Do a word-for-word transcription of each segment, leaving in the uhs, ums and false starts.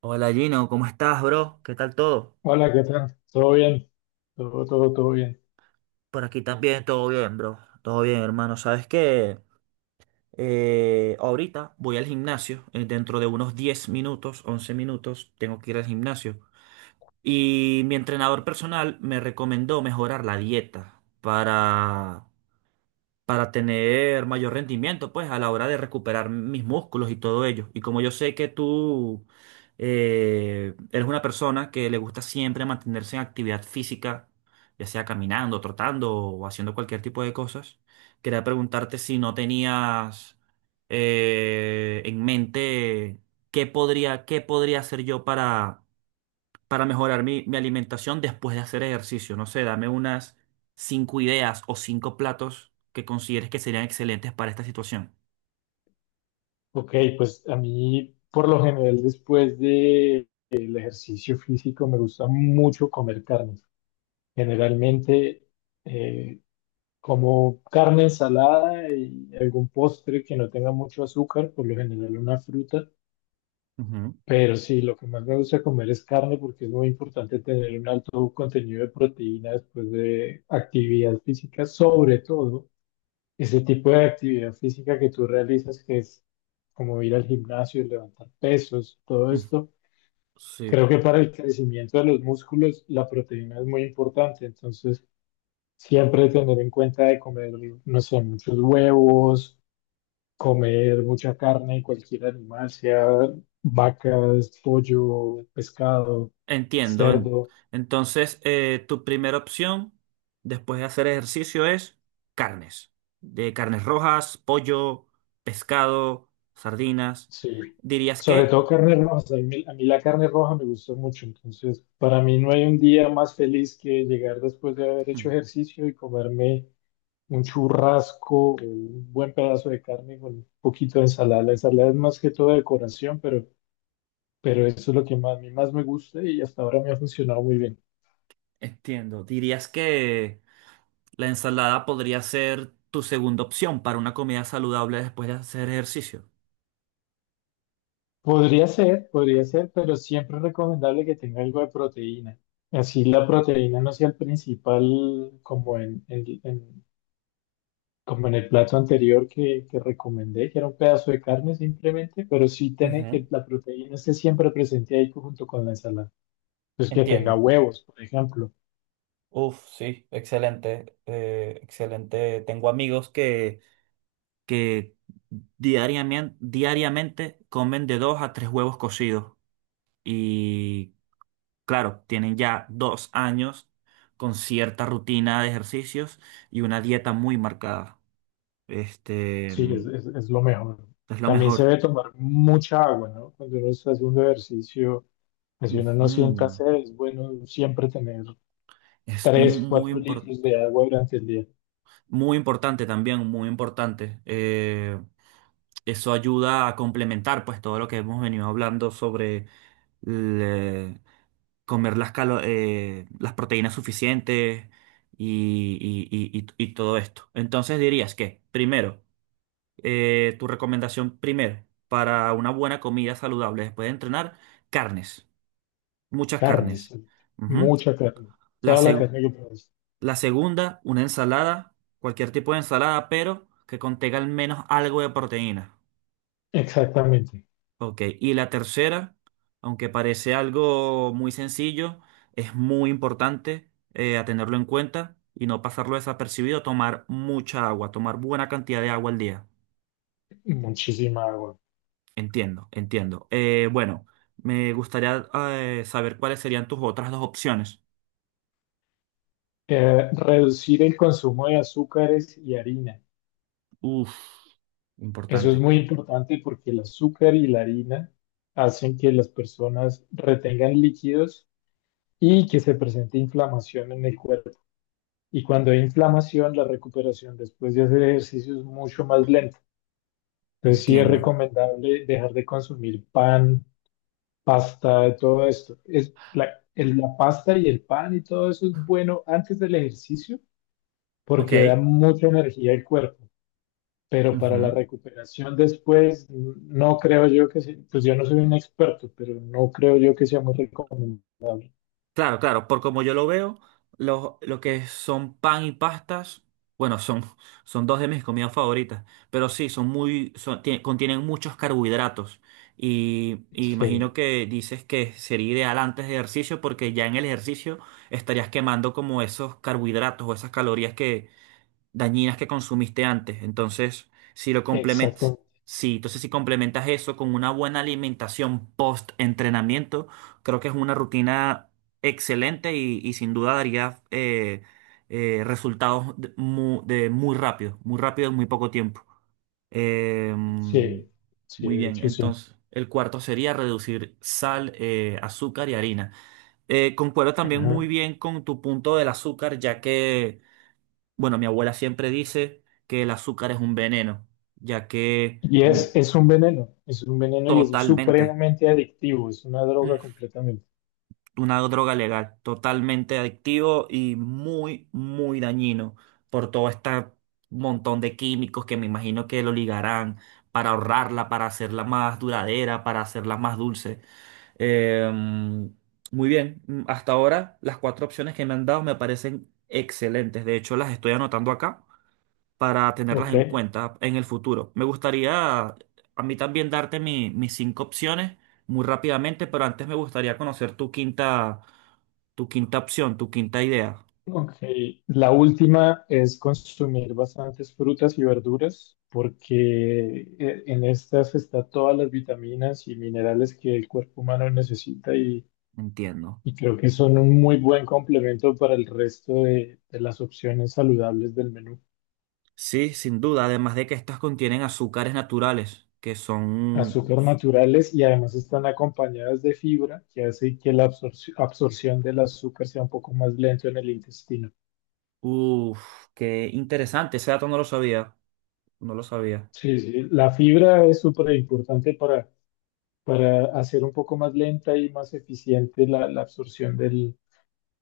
Hola Gino, ¿cómo estás, bro? ¿Qué tal todo? Hola, ¿qué tal? ¿Todo bien? Todo, todo, todo bien. Por aquí también, todo bien, bro. Todo bien, hermano. ¿Sabes qué? Eh, ahorita voy al gimnasio. eh, Dentro de unos diez minutos, once minutos, tengo que ir al gimnasio. Y mi entrenador personal me recomendó mejorar la dieta para para tener mayor rendimiento, pues, a la hora de recuperar mis músculos y todo ello. Y como yo sé que tú eh, eres una persona que le gusta siempre mantenerse en actividad física, ya sea caminando, trotando o haciendo cualquier tipo de cosas, quería preguntarte si no tenías eh, en mente qué podría, qué podría hacer yo para para mejorar mi, mi alimentación después de hacer ejercicio. No sé, dame unas cinco ideas o cinco platos que consideres que serían excelentes para esta situación. Ok, pues a mí por lo general después del ejercicio físico me gusta mucho comer carne. Generalmente eh, como carne ensalada y algún postre que no tenga mucho azúcar, por lo general una fruta. Ujú. Pero sí, lo que más me gusta comer es carne porque es muy importante tener un alto contenido de proteína después de actividad física, sobre todo ese tipo de actividad física que tú realizas, que es como ir al gimnasio, levantar pesos, todo Mm, esto. Sí, Creo que para el crecimiento de los músculos la proteína es muy importante, entonces siempre tener en cuenta de comer, no sé, muchos huevos, comer mucha carne, cualquier animal, sea vacas, pollo, pescado, entiendo. En- cerdo, Entonces, eh, tu primera opción después de hacer ejercicio es carnes. De carnes rojas, pollo, pescado, sardinas. sí. Dirías Sobre que. todo carne roja, a mí, a mí la carne roja me gusta mucho, entonces para mí no hay un día más feliz que llegar después de haber Mm, hecho ejercicio y comerme un churrasco, o un buen pedazo de carne con un poquito de ensalada. La ensalada es más que todo decoración, pero pero eso es lo que más, a mí más me gusta y hasta ahora me ha funcionado muy bien. Entiendo. Dirías que la ensalada podría ser tu segunda opción para una comida saludable después de hacer ejercicio. Podría ser, podría ser, pero siempre es recomendable que tenga algo de proteína. Así la proteína no sea el principal como en, en- en- como en el plato anterior que, que recomendé, que era un pedazo de carne simplemente, pero sí tiene Ujú. que la proteína esté siempre presente ahí junto con la ensalada. Pues que tenga Entiendo. huevos, por ejemplo. Uf, sí, excelente, eh, excelente. Tengo amigos que, que diariamente, diariamente comen de dos a tres huevos cocidos. Y claro, tienen ya dos años con cierta rutina de ejercicios y una dieta muy marcada. Este Sí, es, es es lo mejor. es lo También se mejor. debe tomar mucha agua, ¿no? Cuando uno está haciendo ejercicio, pues si uno no sienta Ujú. sed, es bueno siempre tener Es tres, muy cuatro litros importante. de agua durante el día. Muy importante también, muy importante. Eh, eso ayuda a complementar pues todo lo que hemos venido hablando sobre le- comer las, calo- eh, las proteínas suficientes y, y- y- y- y todo esto. Entonces dirías que, primero, eh, tu recomendación primero para una buena comida saludable después de entrenar, carnes, muchas Carne, carnes. sí. Ujú. Mucha carne. La, Toda la seg- carne que puedas. La segunda, una ensalada, cualquier tipo de ensalada, pero que contenga al menos algo de proteína. Exactamente. Ok. Y la tercera, aunque parece algo muy sencillo, es muy importante eh, a tenerlo en cuenta y no pasarlo desapercibido, tomar mucha agua, tomar buena cantidad de agua al día. Muchísima agua. Entiendo, entiendo. Eh, bueno, me gustaría eh, saber cuáles serían tus otras dos opciones. Eh, reducir el consumo de azúcares y harina. Uf, Eso es importante. muy importante porque el azúcar y la harina hacen que las personas retengan líquidos y que se presente inflamación en el cuerpo. Y cuando hay inflamación, la recuperación después de hacer ejercicio es mucho más lenta. Entonces sí es Entiendo. recomendable dejar de consumir pan, pasta, todo esto. Es la, el- la pasta y el pan y todo eso es bueno antes del ejercicio Ok. porque da mucha energía al cuerpo, pero para la Ujú. recuperación después n- no creo yo que sea, pues yo no soy un experto, pero no creo yo que sea muy recomendable. Claro, claro, por como yo lo veo, lo, lo que son pan y pastas, bueno, son, son dos de mis comidas favoritas, pero sí, son muy, son- tie- contienen muchos carbohidratos. Y, y imagino Sí, que dices que sería ideal antes de ejercicio porque ya en el ejercicio estarías quemando como esos carbohidratos o esas calorías dañinas que consumiste antes. Entonces, si lo complementas, exactamente. sí, entonces si complementas eso con una buena alimentación post-entrenamiento, creo que es una rutina excelente y, y sin duda daría eh, eh, resultados de mu- de muy, rápido, muy rápido en muy poco tiempo. Eh, Sí, sí, muy de bien, hecho sí. entonces el cuarto sería reducir sal, eh, azúcar y harina. Eh, concuerdo también muy Ajá. bien con tu punto del azúcar, ya que bueno, mi abuela siempre dice que el azúcar es un veneno, ya que Y mm, es, es un veneno, es un veneno y es totalmente, supremamente adictivo, es una droga mm, completamente. una droga legal, totalmente adictivo y muy, muy dañino por todo este montón de químicos que me imagino que lo ligarán para ahorrarla, para hacerla más duradera, para hacerla más dulce. Eh, muy bien, mm, hasta ahora las cuatro opciones que me han dado me parecen excelentes. De hecho, las estoy anotando acá para tenerlas Ok, en cuenta en el futuro. Me gustaría a mí también darte mi- mis cinco opciones muy rápidamente, pero antes me gustaría conocer tu quinta, tu quinta opción, tu quinta idea. ok. La última es consumir bastantes frutas y verduras porque eh, en estas está todas las vitaminas y minerales que el cuerpo humano necesita y, Entiendo. y creo que son un muy buen complemento para el resto de, de las opciones saludables del menú. Sí, sin duda, además de que estas contienen azúcares naturales, que son. Azúcar naturales y además están acompañadas de fibra que hace que la absorci- absorción del azúcar sea un poco más lento en el intestino. Uf, qué interesante, ese dato no lo sabía, no lo sabía. Sí, sí, la fibra es súper importante para para hacer un poco más lenta y más eficiente la, la absorción del,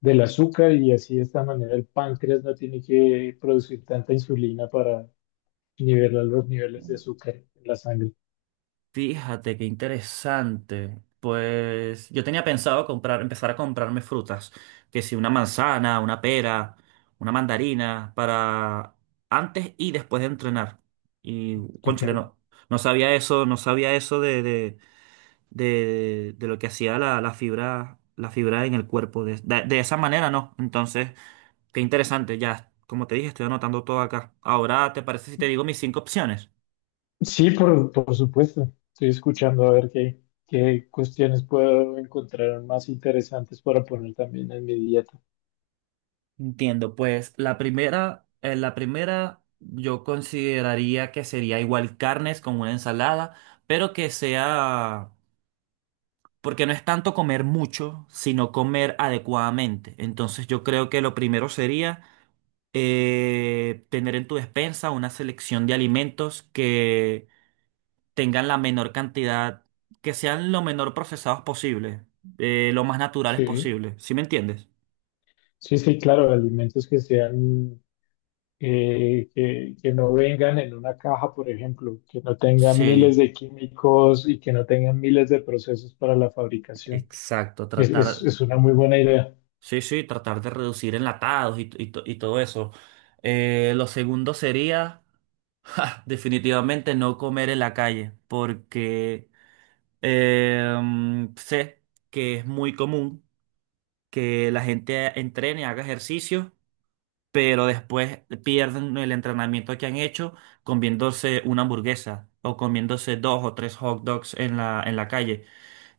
del azúcar y así de esta manera el páncreas no tiene que producir tanta insulina para nivelar los niveles de azúcar en la sangre. Fíjate qué interesante. Pues yo tenía pensado comprar, empezar a comprarme frutas, que si una manzana, una pera, una mandarina, para antes y después de entrenar. Y Ok. cónchale, no, no sabía eso, no sabía eso de, de, de, de lo que hacía la, la fibra, la fibra en el cuerpo. De, de, de esa manera, no. Entonces, qué interesante, ya, como te dije, estoy anotando todo acá. Ahora, ¿te parece si te digo mis cinco opciones? Sí, por, por supuesto. Estoy escuchando a ver qué, qué cuestiones puedo encontrar más interesantes para poner también en mi dieta. Entiendo, pues la primera, eh, la primera yo consideraría que sería igual carnes con una ensalada, pero que sea, porque no es tanto comer mucho, sino comer adecuadamente. Entonces yo creo que lo primero sería eh, tener en tu despensa una selección de alimentos que tengan la menor cantidad, que sean lo menor procesados posible, eh, lo más naturales Sí. posible. ¿Sí me entiendes? Sí, sí, claro, alimentos que sean eh, que, que no vengan en una caja, por ejemplo, que no tengan miles Sí, de químicos y que no tengan miles de procesos para la fabricación. exacto, Es, es, tratar. es una muy buena idea. Sí, sí, tratar de reducir enlatados y, t- y, to- y todo eso. Eh, lo segundo sería, ja, definitivamente no comer en la calle, porque eh, mm, sé que es muy común que la gente entrene, haga ejercicio, pero después pierden el entrenamiento que han hecho comiéndose una hamburguesa o comiéndose dos o tres hot dogs en la, en la calle.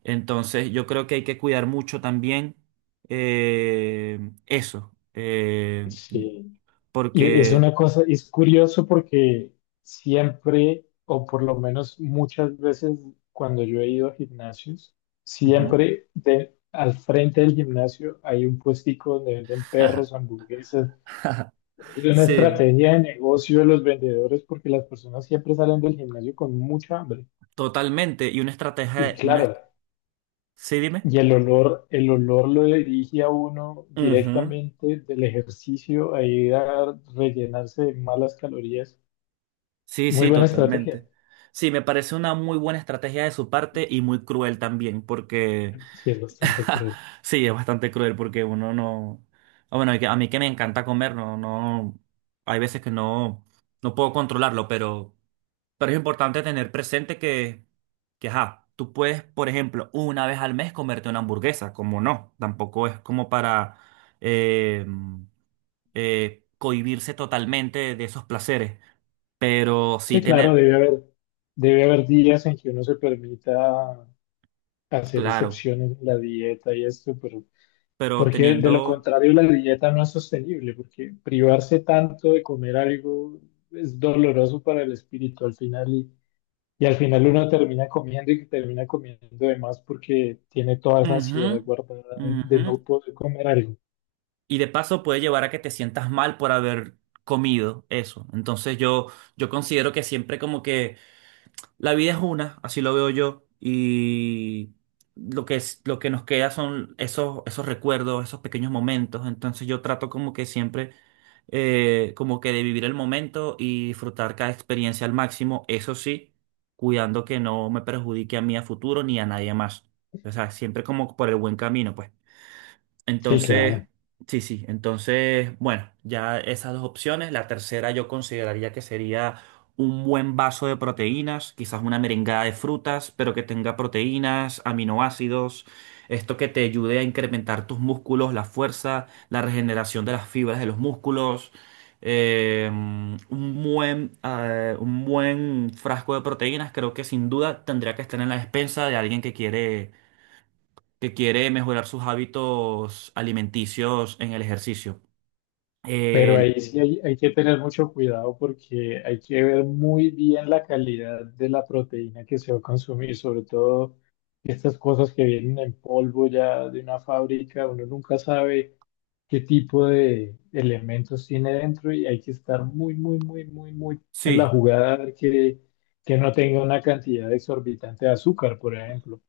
Entonces, yo creo que hay que cuidar mucho también eh, eso, eh, Sí. Y es porque. una cosa, es curioso porque siempre, o por lo menos muchas veces cuando yo he ido a gimnasios, Ujú. siempre de- al frente del gimnasio hay un puestico donde venden perros, hamburguesas. Es una Sí, estrategia de negocio de los vendedores porque las personas siempre salen del gimnasio con mucha hambre. totalmente. Y una Y estrategia, una. claro, est- Sí, dime. y el olor, el olor lo dirige a uno Ujú. directamente del ejercicio a ir a rellenarse de malas calorías. Sí, Muy sí, buena estrategia. totalmente. Sí, me parece una muy buena estrategia de su parte y muy cruel también, porque Sí, es bastante cruel. sí, es bastante cruel porque uno no. Ah, bueno, que- a mí que me encanta comer, no, no. Hay veces que no, no puedo controlarlo, pero. Pero es importante tener presente que, que, ajá, tú puedes, por ejemplo, una vez al mes comerte una hamburguesa, como no, tampoco es como para eh, eh, cohibirse totalmente de esos placeres, pero sí Sí, claro, tener, debe haber, debe haber días en que uno se permita hacer claro, excepciones en la dieta y esto, pero pero porque de lo teniendo, contrario la dieta no es sostenible, porque privarse tanto de comer algo es doloroso para el espíritu al final y, y al final uno termina comiendo y termina comiendo de más porque tiene toda esa ujú, ansiedad guardada de, de ujú, no poder comer algo. y de paso puede llevar a que te sientas mal por haber comido eso. Entonces yo, yo considero que siempre como que la vida es una, así lo veo yo, y lo que es, lo que nos queda son esos, esos recuerdos, esos pequeños momentos. Entonces yo trato como que siempre, eh, como que de vivir el momento y disfrutar cada experiencia al máximo, eso sí, cuidando que no me perjudique a mí a futuro ni a nadie más. O sea, siempre como por el buen camino, pues. Sí, Entonces, claro. sí, sí, entonces, bueno, ya esas dos opciones. La tercera yo consideraría que sería un buen vaso de proteínas, quizás una merengada de frutas, pero que tenga proteínas, aminoácidos, esto que te ayude a incrementar tus músculos, la fuerza, la regeneración de las fibras de los músculos. eh, un buen, eh, un buen frasco de proteínas, creo que sin duda tendría que estar en la despensa de alguien que quiere que quiere mejorar sus hábitos alimenticios en el ejercicio. Pero El- ahí sí hay, hay que tener mucho cuidado porque hay que ver muy bien la calidad de la proteína que se va a consumir, sobre todo estas cosas que vienen en polvo ya de una fábrica, uno nunca sabe qué tipo de elementos tiene dentro y hay que estar muy, muy, muy, muy, muy en sí, la jugada a ver que, que no tenga una cantidad exorbitante de azúcar, por ejemplo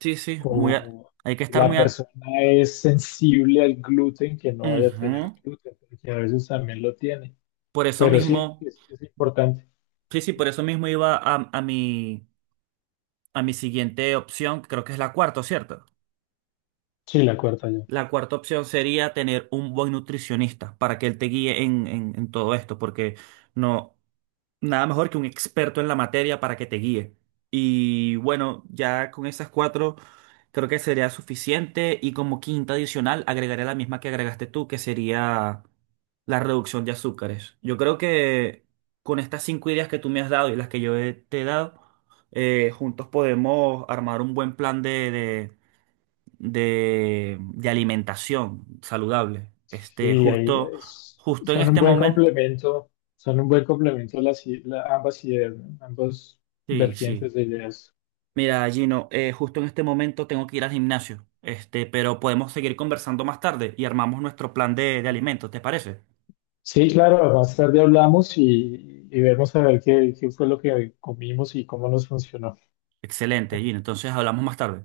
sí, sí, muy a- o hay que estar la muy. a- persona es sensible al gluten, que no vaya a Ujú. tener gluten, porque a veces también lo tiene. Por eso Pero sí, mismo, es, es importante. sí, sí, por eso mismo iba a, a mi, a mi siguiente opción, que creo que es la cuarta, ¿cierto? Sí, la cuarta yo. La cuarta opción sería tener un buen nutricionista para que él te guíe en, en en todo esto, porque no. Nada mejor que un experto en la materia para que te guíe. Y bueno, ya con esas cuatro creo que sería suficiente. Y como quinta adicional, agregaré la misma que agregaste tú, que sería la reducción de azúcares. Yo creo que con estas cinco ideas que tú me has dado y las que yo he- te he dado, eh, juntos podemos armar un buen plan de, de, de, de alimentación saludable. Este, Sí, ahí justo, es- justo en son un este buen momento. complemento, son un buen complemento las, i- la- ambas ideas, ¿no? Ambos Sí, sí. vertientes de ideas. Mira, Gino, eh, justo en este momento tengo que ir al gimnasio, este, pero podemos seguir conversando más tarde y armamos nuestro plan de, de alimentos, ¿te parece? Sí, claro, más tarde hablamos y, y vemos a ver qué, qué fue lo que comimos y cómo nos funcionó. Excelente, Gino. Entonces hablamos más tarde.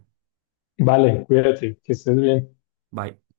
Vale, cuídate, que estés bien. Bye.